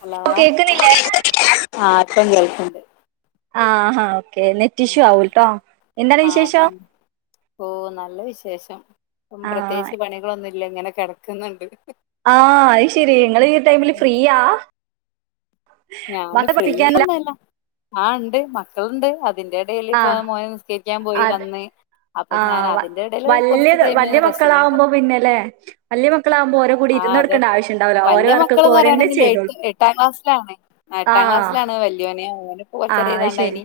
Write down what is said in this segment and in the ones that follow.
Hello ഓ കേക്കുന്നില്ലേ ആഹ് ഇപ്പൊ കേൾക്ക്ണ്ട് ആഹാ ഓക്കെ നെറ്റ് ഇഷ്യൂ ആവും ട്ടോ എന്താണ് ആ വിശേഷം ഓ നല്ല വിശേഷം ഇപ്പം ആഹ് പ്രത്യേകിച്ച് പണികളൊന്നുംല്ല ഇങ്ങനെ കെടക്കുന്നുണ്ട് ആഹ അയ്ശരി ഇങ്ങള് ഈ ടൈമില് ഫ്രീയാ ഞാന് മക്കളെ ഫ്രീ പഠിപ്പിക്കാനില്ല ഒന്നല്ല ആ ഇണ്ട് മക്കളുണ്ട് അതിന്റെ അയ്ന്റെ എടീൽപ്പൊ ആഹ് മോന് നിസ്കരിക്കാൻ പോയി അത് വന്ന് അപ്പൊ ഞാൻ ആഹ് അതിന്റെ ഇടയില് വല്യ കുറച്ച് ടൈം വല്യ റെസ്റ്റിന് മക്കളാവുമ്പോ പിന്നെല്ലേ വല്യ മക്കളാവുമ്പോ ഓരെ കൂടി ആ ഇരുന്ന് അതെ കൊടുക്കേണ്ട ആവശ്യം ഉണ്ടാവൂല്ല ഓരോ വലിയ വർക്കൊക്കെ മക്കൾന്ന് ഓരന്നെ പറയാനൊന്നില്ല എട്ട് ചെയ്തോളും എട്ടാം ക്ലാസ്സിലാണ് എട്ടാം ക്ലാസ്സിലാണ് വെല്യോന് ആ അയ്ശരി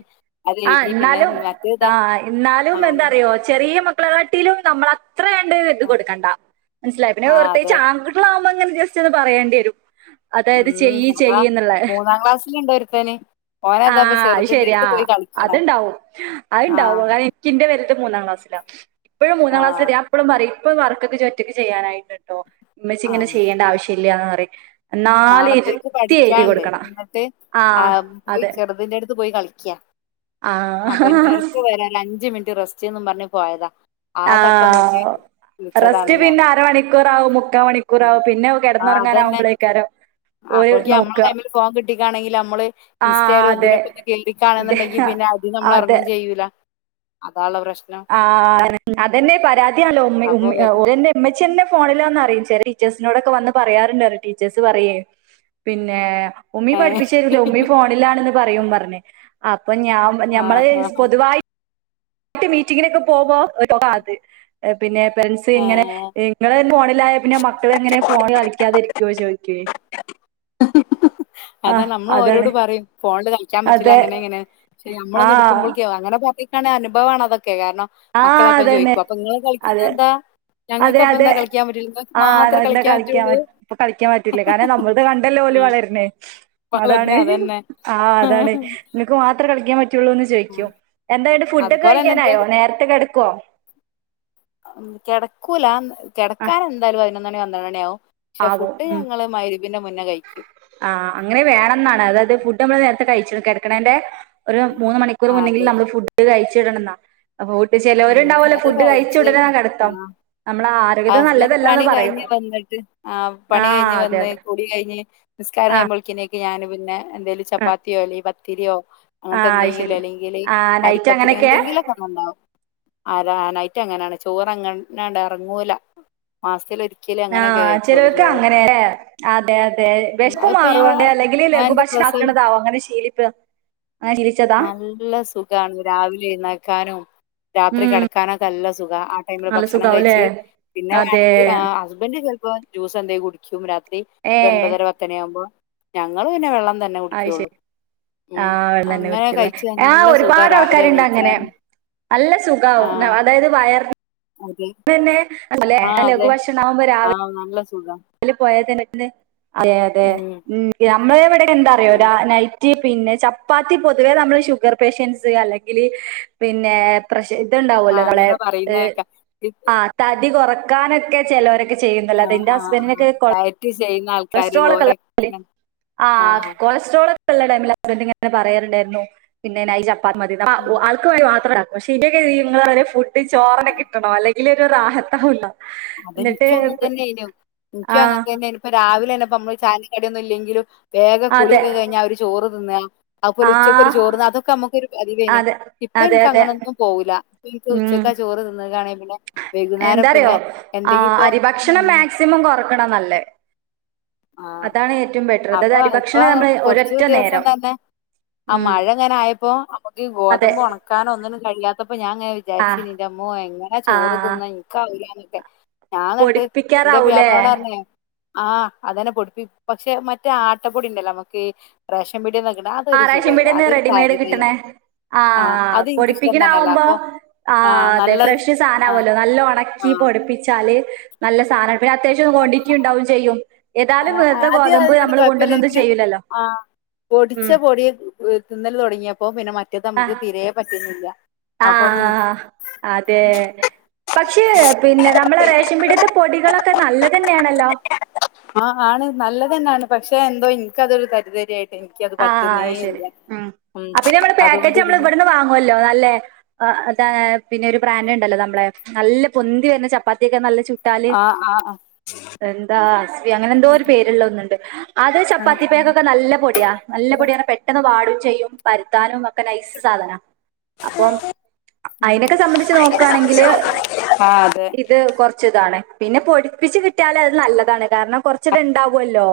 ആ പിന്നെ എന്നാലും മറ്റേതാ ആ് എന്നാലും ആ എന്താറിയോ ചെറിയ മക്കളെ കാട്ടിലും നമ്മള് അത്ര അങ്ങട്ട് ഇതു ആ കൊടുക്കണ്ട മനസ്സിലായോ പിന്നെ ആ, അതെ പ്രേത്യേകിച് അളുമ്പോ അങ്ങെനെ ജസ്റ്റ് അത് ഒന്ന് പറയേണ്ടി വരും അതായത് ചെയ്യ്ചെയ് എന്നുള്ള ഒന്നാം ക്ലാസ്സിലുണ്ട് ഒരുത്തന് ഓനതാപ്പ ആഹ അത് ചെറുതിന്റെ ശരിയാ അടുത്ത് പോയി കളിക്കണ് അത്ണ്ടാവും ആ അത്ണ്ടാവും ഇന്റെ വൽത് മൂന്നാം ക്ലാസിലാ ഇപ്പോഴും ആ മൂന്നാം ക്ലാസലെത്തി ഇപ്പളും പറയും ഇപ്പ വർക്കൊക്കെ ജി ഒറ്റക്ക് ചെയ്യാനായിണ്ട്ട്ടോ ഇമ്മച്ചി ആ ഇങ്ങനെ ചെയ്യേണ്ട ആവശ്യം ഇല്ലാന്ന് പറയും എന്നാലും നാളത്തേക്ക് ഇരുത്തി എഴുതി പഠിക്കാണ്ട് കൊടുക്കണം ഇന്നിട്ട് ആ ആഹ് ഈ പോയി അതെ ചെറുതിന്റെ അടുത്ത് പോയി കളിക്കാ അപ്പൊ ഇ ആ ഇറക്ക് വരാലോ അഞ്ച് മിനിറ്റ് റെസ്റ്റ്ന്ന് പറഞ്ഞ് പോയതാ ആ തക്കം നോക്കി ആഹ് വിളിച്ചതാണ് റസ്റ്റ് ഞാൻ പിന്നെ അരമണിക്കൂറാവും മുക്കാ മണിക്കൂറാവും പിന്നെ കെടന്നുറങ്ങാനവുമ്പളൈക്കാരം അപ്പോൾക്ക് നമ്മളെ കയ്യിൽമ്മെ ഫോൺ കിട്ടിക്കാണെങ്കിൽ നമ്മള് ആഹ് ഇൻസ്റ്റായാലും അതെ ഇതിലൊകൊന്ന് ഇതെ കേറിക്കാണണങ്കിൽ പിന്നെ അതിന്ന് നമ്മൾ അതെ ഇറങ്ങും ചെയ്യൂല അതാ ഉള്ള പ്രശ്നം ആ അതെന്നെ പരാതിയാല്ലോ ഉമ്മ അപ്പൊ ഉമ്മി വരും. ഓരെന്നെ ഉമ്മച്ചിന്നെ ഫോണിലാന്നറിയും ചെല ടീച്ചേഴ്സിനോടൊക്കെ വന്ന് പറയാറുണ്ട് ടീച്ചേഴസ് പറയേ പിന്നെ ഉമ്മീ ഏ പഠിപ്പിച്ചെരൂല ഉമ്മീ ഫോണിലാണെന്ന് പറയയും പറഞ്ഞ് അപ്പൊ ഞാൻ ആ ഞമ്മള് ആ പൊതുവായി ട്ട് മീറ്റിങ്ങിനൊക്കെ പോകുമ്പോ [unintelligible] പിന്നെ പാരസ് ഇങ്ങനെ ആ ഇങ്ങള് ഫോണിലായ പിന്നെ മക്കളെ എങ്ങനെ ഫോണില് കളിക്കാതിരിക്കോ ചോയികേ അതാണ് നമ്മള് അതാണ് ഓരോട് പറയും ഫോണില് കളിക്കാൻ പറ്റില്ല അതെ അങ്ങനെ ഇങ്ങനെ പഷെ നമ്മളൊന്ന് ആഹ് എടുക്കുമ്പഴക്കെ അങ്ങനെ പറഞ്ഞിക്കാണെ അനുഭവാണ് അതൊക്കെ കാരണം ആഹ മക്കളപ്പം അതന്നെ ചോദിക്കും അപ്പൊ നിങ്ങൾ കളിക്കുന്നത് അതെ എന്താ അതെ ഞങ്ങൾക്കപ്പം അതെ എന്താ കളിക്കാൻ പറ്റില്ല നിങ്ങൾക്ക് ആഹ് മാത്രമേ അത കളിക്കാൻ പറ്റുള്ളൂ കളിക്കാൻ പറ്റൂല്ല കാരണം നമ്മളത് കണ്ടല്ലേ ഓല് വളരു ണത് വളർന്ന അതാണ് അതന്നെ ആഹ് അതാണ് ഇങ്ങക്ക് മാത്രേ കളിക്കാൻ പറ്റയുള്ളൂ എന്ന് ചോയ്ക്കും എന്താണ്ട് ഫുഡ് ഒക്കെ കഴിക്കാനായോ നേരത്തെ കെടക്കോ കെടക്കൂല ആഹ് കെടക്കാൻ എന്തായാലും പതിനൊന്നണി പന്ത്രണ്ട് മണിയാവും പക്ഷെ ആവോ ഫുഡ് ഉം ഞങ്ങള് മയ്രിബിന്റെ മുന്നേ കഴിക്കും ആഹ് അങ്ങനെ വേണം എന്നാണ് അതായത് ഫുഡ് നമ്മള് നേരത്തെ കഴിച്ചി കിടക്കണേന്റെ ഒരു മൂന്ന് മണിക്കൂർ ആ, അത് മുന്നെങ്കില് നമ്മള് ഫുഡ് കഴിച്ചിടണംന്നാ അപ്പൊ ട്ട് ഉം ചെലോരുണ്ടാവലോ അത് ഫുഡ് കഴിച്ച ഉടനെ കിടത്തം നമ്മള ഹസ്ബന്റ് പണി കഴിഞ്ഞ് വന്നിട്ട് ആ പണി ആഹ് കഴിഞ്ഞ് അതെ വന്ന് അതെ കുളി കഴിഞ്ഞ് നിസ്കാരം ആഹ് കയ്യുമ്പോളേക്കും ഞാന് പിന്നെ എന്തേലും ആഹ് ചപ്പാത്തിയോ അല്ലെ പത്തിരിയോ അങ്ങനത്തെ ആഹ് അത് ശരി എന്തെങ്കിലും അല്ലെങ്കിൽ ആഹ് നൈറ്റ് അരിപ്പത്തിരി അങ്ങനെയൊക്കെ എന്തെങ്കിലും ണ്ടാവും ആരാ നൈറ്റ്‌ അങ്ങനാണ് ചോറ്ങ്ങനണ്ട് എറങ്ങൂല മാസത്തിലൊരിക്കലാ ആഹ് ചെലോൽക്ക് അങ്ങനെല്ലേ അതെ അതെ ഉം അതിപ്പോ ഞാൻ മാറി ഓണ്ടേ ഇവിടെ- അല്ലെങ്കിൽ ഞാൻ എന്റെ ലഘുഭക്ഷണം പ്രസവം ആക്കണതാവും അങ്ങനെ ശീലിപ്പ അങ്ങനെ ശീലിച്ചതാ നല്ല സുഖാണ് രാവിലെ എഴ്ന്നേക്കാനും രാത്രി ഉം കിടക്കാനൊക്കെ നല്ല സുഖ ആ ടൈമില് നല്ല ഭക്ഷണം സുഖാവുല്ലേ കഴിച്ച് പിന്നെ അതെ വേണെങ്കി ആ ഹസ്ബന്റ് ചെലപ്പോ ജ്യൂസ് എന്തേം കുടിക്കും രാത്രി ഒര ഏഹ് ഒൻപതര എട്ട് മണിആകുമ്പോ ഞങ്ങളും പിന്നെ വെള്ളം തന്നെ അത് ശരി കുടിക്കൊള്ളൂ ആഹ് വെള്ളം ന്നെ കുടിക്കൊള്ളു ആഹ് നല്ല സുഖ ഒരുപാട് രാവിലെ ആൾക്കാരുണ്ടങ്ങനെ എണീക്കാനും അല്ല സുഖാവും ആഹ് അതായത് വയർ അതെ പിന്നെ ആണല്ലേ ആഹ്അതെ ആഹ് നല്ല സുഖ പോയാതന്നെക്ക്ണ് അതെ അതെ ഉം നമ്മളിവിടെ എന്താറിയോ ഉം രാ നൈറ്റ് പിന്നെ ചപ്പാത്തി പൊതുവെ നമ്മൾ ഷുഗർ പേഷ്യൻറ്സ് അല്ലെ ങ്കിൽ പിന്നെ പ്രശ് ഇത്ണ്ടാവോല്ലോ ആഹ് നമ്മളെ അങ്ങനെ ഹ് പറയുന്നേക്ക ആ തടി കുറക്കാനൊക്കെ ചെലരൊക്കെ ചെയ്യുന്നുല്ലോ ന്റെ ഹസ്സ് ആ ഡയറ്റ്ചെയ്യുന്ന ആൾ കൊളസ്ട്രോൾ ഒക്കെള്ള ആൾ ആ ആഹ് കൊളസ്ട്രോൾ ള്ള ടൈമിൽ ഹസ്ബന്റ് ഇങ്ങനെ പറയാറുണ്ടായിരുന്നു പിന്നെ നൈറ്റ് ചപ്പാതിമതി അപ്പൊ ഉം ആൾ അവക്ക് വേണ്ടി മാത്രണ്ടാക്കും പക്ഷെ ഇനൊനിങ്ങളൾ ഫുഡ് ചോറൊക്കെ കിട്ടണം അല്ലെങ്കിൽ ഒരുറാഹത്താവൂല അതനിക്കും അങ്ങനെതന്നെർന്ന് ഇൻക് ആ അങ്ങൻതന്നേനു ഇപ്പൊ രാവിലെ തന്നെപ്പ നമ്മള് ചായെക്കടിയൊന്നും ഇല്ലെങ്കിലും വേഗ അതെ കുളിയൊക്കെ കഴിഞ്ഞാ ആ ഒര് ചോറ് തിന്ന അത്പോലെ ആ ഉച്ചയ്ക്കൊ ഒരു ചോറ്ന്ന് അതൊക്കെ നമ്മക്കോരു പതിവേന് അതെ ഇപ്പൊ അതെ എനക്ക് അതെ അങ്ങനെന്നും പോവൂല ഉം ഇപ്പോൻക്കുച്ചക്കാ ചോറ് തിന്നാക്കാണേൽ പിന്നെ വെകുന്നേരം എന്താ അറിയോ പിന്നെ ആ എന്തെങ്കി ഇപ്പോ അരിഭക്ഷണം ഉം മാക്സിമം കൊറക്കണം നല്ലേ ആഹ് അതാണ് ഏറ്റവും ബെറ്റർ അത് അത് അപ്പൊ അരിഭക്ഷണ ഇപ്പൊ നമ്മൾ കൊറച്ച് ഒരൊറ്റ ദിവസം നേരം തന്നെ ആ ഉം മഴ ങ്ങനെ ആയപ്പോ നമ്മുക്ക് അതെ ഗോതമ്പ് ഉണ ക്കാന ഒന്നിനും കഴിയാത്തപ്പോ ഞാൻങ്ങനെ ആ വിചാരിച്ചു ന്റമ്മോ എങ്ങനെ ആ ചോറ് തിന്ന ഇനിക്കാവൂ ലന്നൊക്കെ ഞാൻ നട്ട് എന്റെ പൊടിപ്പിക്കാറാവൂലേ പ്യാപ്പളനോട് അറഞ്ഞെയ് ആഹ്അതന്നെ പൊടിപ്പി പക്ഷെ മറ്റേ ആട്ടപ്പൊടി ണ്ടല്ലോ നമ്മക്ക് ആ റേഷൻപീടിന്ന് റെഡിമെയ്ഡ് തരിതരിയാ കിട്ടണേ ആഹ് അത് എനിക്കിഷ്ടം പൊടിപ്പിക്കണ തന്നെയല്ല ആവുമ്പോ അപ്പൊ ആഹ് അതെ ഫ്രഷ് ആഹ് സാനാവോല്ലോ നല്ല ഉണ ക്കി ആഹ് പൊടിപ്പിച്ചാല് നല്ല സാധനം പിന്നെ അത്യാവശ്യം ക്വാണ്ടിറ്റി ണ്ടാവും ചെയ്യും ഏതാലും ആഹ് വെർതെ ആദ്യം ഗോതമ്പ് അതിനോട് നമ്മൾ കൊണ്ടന്ന ഒന്നു കുഴപ്പമില്ലായിരിക്കും ചെയ്യുലല്ലോ ആഹ് പൊടിച്ച പൊടി തിന്നൽ തതൊടങ്ങിയപ്പോ പിന്നെ മറ്റേത് ആ നമുക്ക് തീരെ പറ്റുന്നില്ല ആ അപ്പ പിന്ന അതെ പക്ഷേ പിന്നെ നമ്മളെ റേഷൻ പിടത്തെ പൊടികളൊക്കെ നല്ലതന്നെയാണല്ലോ ആ ആണ് നല്ലതന്നെയാണ് പക്ഷെ എന്തോ എനിക്കതൊരു തരിതരിയായിട്ട ആ അത് ശരി ആഹ് ഉം അപി ന്നെ നമ്മള് പാക്കറ്റ് അതുകൊണ്ട് നമ്മൾ പിന്നെ ഇവിടുന്ന് വാങ്ങുവല്ലോ നല്ലേ ആ അ പിന്നെഒരു ബ്രാൻഡ്ണ്ടല്ലോ നമ്മളെ നല്ല പൊന്തി വരുന്ന ചപ്പാത്തിയൊക്കെ നല്ല ചുട്ട് ആഹ് ആ ആ എന്താ അസ്വി അങ്ങനെ എന്തോ ഒരു പേരുള്ള ഒന്നുണ്ട് അത് ആഹ് ആഹ് ചപ്പാത്തിപ്പാക്കൊക്കെ നല്ല പൊടിയാ നല്ല പൊടിയാണ് പെട്ടെന്ന് വാടും ചെയ്യും പരുത്താനും ഒക്കെ നൈസ് സാധനാ അപ്പം ഉം അയ്നൊക്കെ സംബന്ധിച്ച് നോക്കണെങ്കില് ആഹ് അതെ ഇത് കൊറച് താണ് പിന്നെ പൊടിപ്പിച്ച് കിട്യാല് അത് നല്ലതാണ് കാരണം കൊറചോക്കെ ണ്ടാവോല്ലോ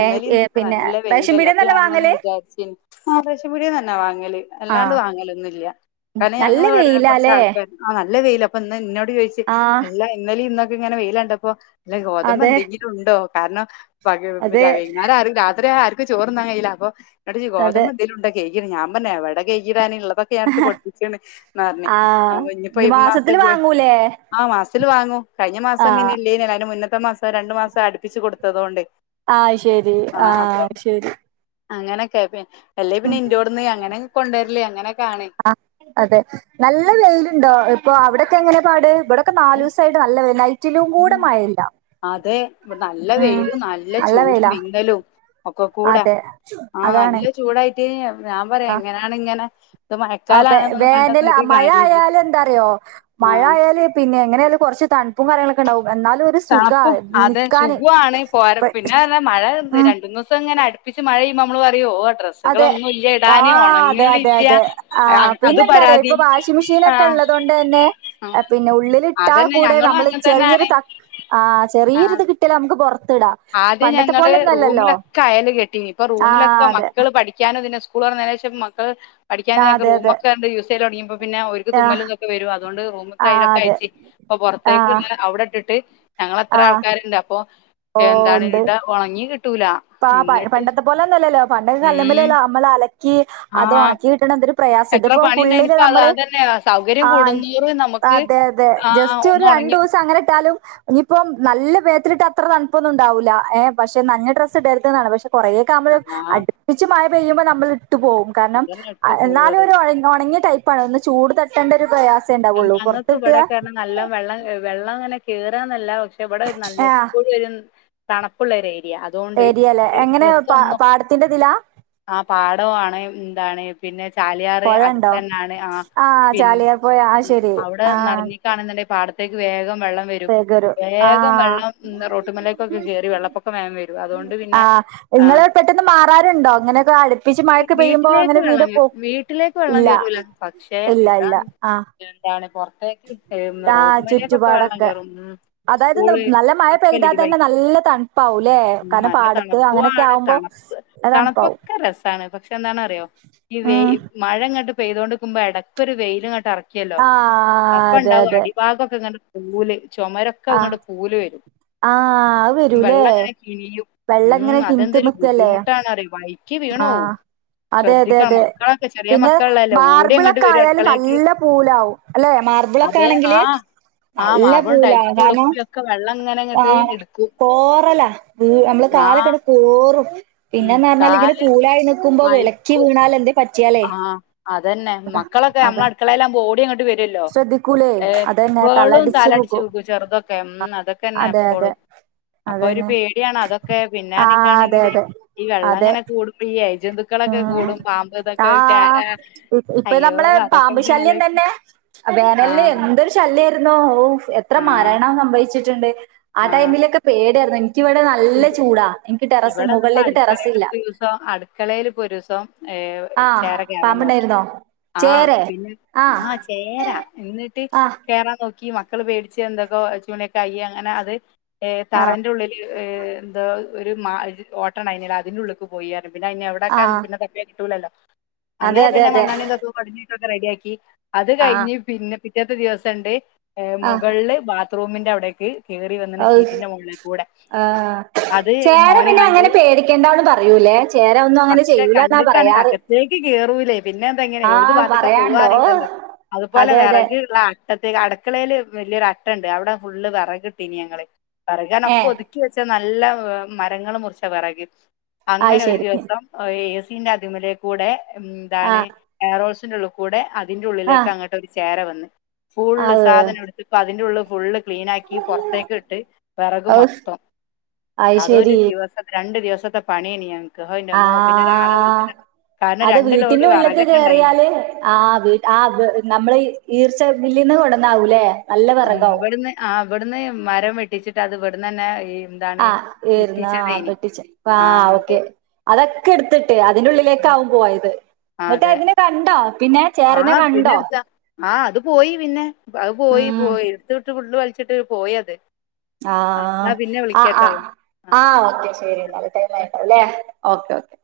ഏഹ് ഏഹ് പിന്നെ റേഷൻവിട് ട്ട് ഞാങ്ങനെ വിചാരിച്ചീർന്ന് ആ റേഷൻപീഡ്യെനെന്നെ വാങ്ങല് ആഹ് അല്ലാണ്ട് വാങ്ങലൊന്നുല്ല കാരണം നല്ല ഞങ്ങള് ഇവിടെ കൊറച്ച് വെയിലാല്ലേ ആൾക്കാര് ആഹ് നല്ല വെയിലാ പ്പൊ ഇന്ന് ന്നോട് ചോയ്ച്ച് ആഹ് അല്ല ഇന്നല ഇന്നൊക്കെ ഇങ്ങനെ വെയിലണ്ടപ്പോ ല്ല ഗോതമ്പ് അതെ എന്തെങ്കിലും ഉണ്ടോ കാരണം പക അതെ വെയ്ന്നേരരു ആരു രാത്രി ആര് ചോർന്നാങ്കയ്ല അപ്പൊ അതെ ഗോതമ്പ് എന്തെങ്കിണ്ടെങ്കി കെയ്കിടാ ഞാ പറ എവടെ കെയ്‌കിടാന് ള്ളത് ക്യെട്ത്ത് പൊടിപ്പിച്ച്ണ് ന്നർണ് ന്നറ്ഞ്ഞ് ആഹ് അപ്പ ഞ്ഞ്പ്പോ ഇനി ഈ മാസ്ത്തെ മാസത്തില് പോയ് വാങ്ങൂലേ ആഹ് മാസ് തില് വാങ്ങും കയ്ഞ്ഞ മാസം ആഹ് പിന്നെ ഇല്ലേനി ഐന്റെ മുന്നത്തെ മാസം രണ്ടു മാസം അടുപ്പിച്ച് കൊടുത്തതോണ്ടെ. ആഹ് ശെരി ആഹ് ശെരി. അങ്ങനെക്കെ എല്ലേ പിന്നെ ഇന്റോട്ന്ന് അങ്ങനെ കൊണ്ടെര്ല് അങ്ങനെക്ക ആണ്. ആ അതെ നല്ല വെയില്ണ്ടോ ഇപ്പൊ അവിടെക്കെ എങ്ങനെ പാട് ഇഭടെ ക്കെ നാല് സുയിട്ട് നല്ല വെല ഇച്ചിലി കൂടെ മഴല്ല.. അതെ വ്ടെ നല്ല വെയിലും നല്ല ചൂടും വിങ്ങലും ഒക്കെ കൂടെ അതെ ആഹ് അതാണ് നല്ല ചൂടായിട്ട് ഞാൻ പറയും എങ്ങനാണ് ഇങ്ങനെ ഇത് ആ പേ മഴക്കാലാണെന്നൊന്നും വേനല പറഞ്ഞിട്ടൊന്നും ഒരു ആഹ് മഴ കാര്യല്ല ആയാല് എന്താറ്യോ ആ മഴ ആയാല് പിന്നെ എങ്ങനെയാല് കൊറച്ച് തണുപ്പും കാര്യങ്ങളൊക്കെണ്ടവു എന്നാലു താണ്പ്പും അത് ചുഗുആണ് പോര ഇപ്പൊ- പിന്നെ ർഞ്ഞ മഴ പ്പിനെ ഉം രണ്ടു ന്ന് സം ങ്ങനെ അട് പ്പിച്ച് മഴ യുമ്പോ മ്മള് പറയു ഓ ഡ്ര അതെ ആഹ് അതെ അതെ അതെ ആഹ് അത് പിന്നെന്താ റയോ പരാതി പ്പ ഭാഷ ആ മിഷീനെക്കെ ഇള്ള തോണ്ട തന്നെ പിന്നെ ഉള്ളിലിട്ടാ അതന്നെ കൂടെ ഞങ്ങളും നമ്മൾ അങ്ങനെ ചെറിയൊരു തന്നാണ് ത ആഹ് ആ ചെറിയോരുത് കിട്ടിയാൽ നമ്മൾക്ക് പുറത്ത് ഇടാം. ആദ്യം ഞങ്ങള് റൂമിലൊക്കെ അയാല് കെട്ടി ഇപ്പൊ ആ റൂമിലൊക്കെ അതെ. മക്കള് പഠിക്കാനും ഇതിന് സ്കൂളോർ ന്നേനെഷം മക്കള് ആ, പടിക്കാനൊക്കെ അതെ, അതെ. റൂമൊക്കെ യൂസ്യ്യല് ഒടങ്ങിപോ പിന്നെ ഒര്ക്ക് ആഹ് തുമ്മലും കെ വെരും അതോണ്ട് റൂമ്ത്തെ ആഹ് ഐലൊക്കെ അതെ. അയച്ച് അപ്പൊ പൊറത്തേക്ക് ആഹ് ങ്ങനെ അവ്ടെ ഇട്ട്ട്ട് ഞങ്ങെത്ര ആഹ് ആൾക്കാരുണ്ട് അപ്പൊ എന്താണ് ഇട ഒണങ്ങി കിട്ടൂല ഇപ്പൊ എന്നിട്ട് പണ്ടത്തെ പോലെ ഒന്നും അല്ലല്ലോ പണ്ടൊക്കെ കല്ലുമേൽ ഉം നമ്മൾ അലക്കി അത് ആഹ് ഉണക്കികിട്ടണേ പ്രയാസം എത്ര ഇതിപ്പോ പണിണ്ടായിനി ഫുള്ളില് ഇപ്പ അത് നമ്മള് അതന്നെ സൗകര്യം ആഹ് കൂടുന്തോറും നമുക്ക് അതെ അതെ ആഹ് ജസ്റ്റ് ഒരു ഒന്ന് ഒണങ്ങി രണ്ടുദിവസം [unintelligible] അങ്ങനെ ഇട്ടാലും ഇനിയിപ്പം നല്ല മേത്തിലട്ട് അത്ര തണുപ്പൊന്നും ഉണ്ടാവൂല്ല ഏഹ് പക്ഷെ നനഞ്ഞ ഡ്രസ്സ് ഇടരുതാണ് പക്ഷെ കുറേ [unintelligible] ആഹ് അടിച്ച് മഴ പെയ്യുമ്പോ നമ്മൾ ഇട്ട് പോകും കാരണം അതന്നെ ഇട്ട് എന്നാലു പോവത്. ഒരു ഒഴ ഉണങ്ങിയ ടൈപ് ഇപ്പതോന്ന് ചൂട് തട്ടേണ്ട ഒരു പ്രയാസം ഉണ്ടാവുള്ളൂ ഞങ്ങൾക്ക് പുറത്തിട്ടാ ഇവിടെക്കെ പറഞ്ഞാ നല്ല വെള്ളം വെള്ളം അങ്ങനെ ക കേറാന്നല്ല പക്ഷെ ഇവിടെ നല്ല ആഹ് എപ്പോഴും ഒരു തണപ്പുള്ള ഒരു ഏരിയ അതോണ്ട് ഏരിയല്ലേ എങ്ങനെ പാ ഡ്രസ്സോന്നും പാടത്തിന്റെതിലാ ആഹ് പാടമാണ് എന്താണ് പിന്നെ ചാലിയാറ് പൊഴണ്ടോ അടുത്തന്നാണ് ആഹ് ചാലിയാർ പോയ ആഹ ശരി ആഹ കാണന്നുണ്ടേ പടത്തേക്ക് വേഗം വെള്ളം വ ബേഗൂര് വേഗം ആഹ് വെള്ളം റോട്ടുമലക്കൊക്ക കേറി വെള്ളപ്പൊക്കെ വേവരും അതുകൊണ്ട് പിന്നെ ആഹ് ആഹ് ഇങ്ങള് പെട്ടെന്ന് മാറാറുണ്ടോ ഇങ്ങനെയൊക്കെ അടുപ്പിച്ച് മഴയൊക്കെ പെയ്യുമ്പോ വീട്ടിലേക്ക് അങ്ങനെ വീട് വെള്ളം പോ വീട്ടിലേക്ക് വെള്ളം കേറൂല പക്ഷേ ല്ല ആഹ് എന്താണ് പൊറത്തേക്ക് പെയ്യുന്ന താ റോട്ട്മെലേക്കൊക്കെ വെള്ളം ചുറ്റുപാടൊക്കെ കേറും ഉം അതായത് സ്കൂള് നല്ല മഴ ഒക്കെ പെയ്താതന്നെ ലീവായിക്കും നല്ല തണുപ്പാവു ല്ലേ. ഉം കാരണം നല്ല പാടത്ത് അങ്ങനെയൊക്കെ തണുപ്പുമാണ് ആകുമ്പോ. തണ തണുപ്പൊക്കെ രസാണ് പക്ഷെ എന്താണ് അറിയോ ഈ വെയിൽ ഉം മഴങ്ങട്ട് പെയ്ത് കൊണ്ട് ഇരിക്കുമ്പോ ഇടക്കൊ ഒരു വെയിൽ ഇങ്ങട്ട് ഇർ ക്കെല്ലോ ആഹ് അതെ അപ്പണ്ടാവും അതെ അടിഭാഗൊക്കെ ങ്ങട്ട് പൂല് ചൊമരൊക്കെ ആഹ് ങ്ങട് പൂല് വരും. ആഹ് അത് വരൂല്ലേ വെള്ളങ്ങനെ കിണിയും വെള്ളം ഉം ഇങ്ങനെ കിനിത്ത് അതെന്തൊരു നിക്കല്ലേ ബുദ്ധിമുട്ടാന്നറിയൊ വായി ക്കി വീണോവും ആഹ് അതെ അതെ ശ്രദ്ധിക്കണം അതെ മക്കളൊക്കെ ചെറിയ പിന്നെ മക്കള്ല്ലല്ലേ ഓടി ങ്ങട്ട് മാർബിളൊക്കെ വരും അട് ആയാല് നല്ല പൂലാവും അല്ലെ അത് മാർബിളൊക്കാണെങ്കില് ആ ആ നല്ല മാർബിളും പൂലാ ടൈൽസിന്റെ ഉള്ളിൽ കാരണം കൂടി ഒക്കെ വെള്ളം ഇങ്ങനെ ആ അങ്ങോട്ട് എടുക്കും പോറല നമ്മള് ആ കാലൊക്കെടു പോറും ഉം, പിന്നെന്നർഞ്ഞാല് ങ്ങനെ കാല് പൂലായി നിക്കുമ്പോ വിളക്കി വീണാലെന്തെ ആഹ് അതന്നെ മക്കളൊക്കെ അതാ നമ്മളട് ക്കളെലാവുമ്പോ ഓടിയങ് വരുല്ലോ ശ്രദ്ധിക്കൂലേ അതന്നെ എപ്പോളും തലടിച്ചു താലടിച്ച് പോകും വീകും ചെറുതൊക്കെ ഉം അതൊക്കെന്നെ അതെ അതെ എപ്പോളും അപ്പൊ ഒരു അതന്നെ പേടിയാണ് അതൊക്കെ പിന്നെ ആഹ് അതെ നിക്കാണെങ്കില് അതെ ഈ അതെ വെള്ളങ്ങനെ കൂടു ഫ്രീയായി ജന്തുക്കളക്കെ ഉം കൂടും പാമ്പ് തൊ ആഹ് ഇപ്പ നമ്മളെ അതൊക്കെ ഇങ്ങനെ പാമ്പുശല്യം ആലോചിക്കും തന്നെ ആ വേനല് എന്ത്‌ ന്തെരു ശല്യായിര്ന്നു ഔഫ് എത്ര ആ മാരണം സംഭവിച്ചിട്ട്ണ്ട് ആ ടൈമിലൊക്കെ പേടിയായിര്ന്നു. ക്കി വടെ നല്ല ഇവ- ചൂടാ ഇൻക്ക് ടെറസ് മുകളിലേക്ക് ടെറസ് ല്ല പോ അട്ക്കളേൽ പ്പോ ഒരോസം ഏഹ് ആഹ് ചേര കേറാൻ നോക്കി പാമ്പുണ്ടായിരുന്നോ ആ ചേരെ പിന്നെ ആഹ് ചേരാ എന്നിട്ട് ആഹ് കേറാ നോ ക്കീ മക്കള് പേടച്ച് ന്തൊക്കൊ ഒച്ചിം വിളിയൊക്കെ ആയി ആഹ് അങ്ങനെതറന്റെ ഉള്ള് ഏ ന്തോ ഒര് മ ഓട്ടണ്ടായിനിയെല്ലോ അതിന്റുള്ള്ക്ക് പോയി അർഞ് പിന്ന അയ്നെ എവടക്കെ ആഹ് പിന്നെ കിട്ടൂലല്ലോ അതെ അങ്ങനെ അതെ പിന്നെ അതെ മണ്ണണ്ണീ തൊക്കെ കൊട്ഞ്ട്ടൊക്കെ റെഡിയാക്കി അത് ആഹ് കഴിഞ് പിന്നെ പിറ്റത്തെ ദിവസണ്ട് ആഹ് മുകൾല് ഏ ബാത്റൂമിന്റെ അവിടേക്ക് കേറി വന്നിണ് ഔഹ് ഷീറ്റിന്റെ മുകളിൽ കൂടെ ആഹ് അത് ചേര മോന് പിന്നെ കണ്ട് അങ്ങനെ പേടിക്കേണ്ടന്ന് പറയൂലേ ചേര ഒന്നും അങ്ങനെ ചെയ്യൂല എന്നാ പറയാറ് തേക്ക് കേറൂലേ പിന്നെന്താ ങ്ങനെ ഏത് ആഹ് ബാത്ത്ക്ക പറയാണ്ടോ പോവാറീല്ലല്ലോ അതുപോലെ അതെ അതെ വെറക് റ ട്ടത്തേ അട്ക്കളേല് വലിയൊരു അട്ടണ്ട് അവടെ ഫുള്ള് വെറക്ട്ടീനി ഞങ്ങള് വെറക്ർഞ്ഞാ ഏഹ് ഒക്കതു ക്കി വെച്ച നല്ല വെ മരങ്ങൾ മുർച്ച വെറക് അയ് അങ്ങനെ ഒര് ശരി ദിവസം എ സിന്റെ അതിമലേ കൂടെ ഉം താണ് ആഹ് എയറോൾസിന്റെള്ള് കൂടെ അതിന്റെ ഉള്ളിലേക്ക് ആഹ് അങ്ങട്ട് ഒരു ചേര വന്ന് ഫുള്ള് ആഹ് സാധനം എടുത്ത് പ്പ അതിന്റെള്ള് ഫുള്ള് ക്ലീനാക്കി പൊറത്തേക്ക്ട്ട് വെറക് ഔഹ് മൊത്തം അയ് അതൊരു ശരി ദിവസ രണ്ട് ദിവസത്തെ പണിയെനി ന ക്ക് എന്റമ്മോ പിന്നെ ഒരാളെ ആഹ് വിളിച്ചതാ കാരണം രണ്ടു ലോഡ് വറകക്കെണ്ടായി ആ വീ ആ നമ്മള് ഈർച്ച ബില്ലിന്ന് കൊടന്നാവൂല്ലേ ഇവെട്ന്ന് ആ വെട്ന്ന് മരം വെട്ടിച്ചിട്ട് അത് വെട്ന്നെന്നെ ഈ എന്താണ് ആ് ഈർന്ന കുത്തിച്ചതേനി വെട്ടിച്ച ആ ആ് അങ്ങനത്തെ ഓക്കെ അത ഒക്കെ ട്ത്തിട്ട് അതിന്റെറെ ഉള്ളിലേക്കാവും പോയത് ആ, ന്നട്ട് അതെ അതിനെ കണ്ടോ പിന്നെ ചേരനെ കണ്ടോ ആഹ് അത് പോയി പിന്നെ അത് പോയി ഉം പോയി ഇട്ത്ത് ഇട്ട് ഫുള്ള് വൽച്ചിട്ട് പോയി അത് ആ എന്നാ ആഹ് പിന്നെ ആ ആ വിളിക്കാട്ടോ ആ ഓക്കെ ശരി ടൈം ആയിണ്ടാവുല്ലേ ഓക്കേ ഓ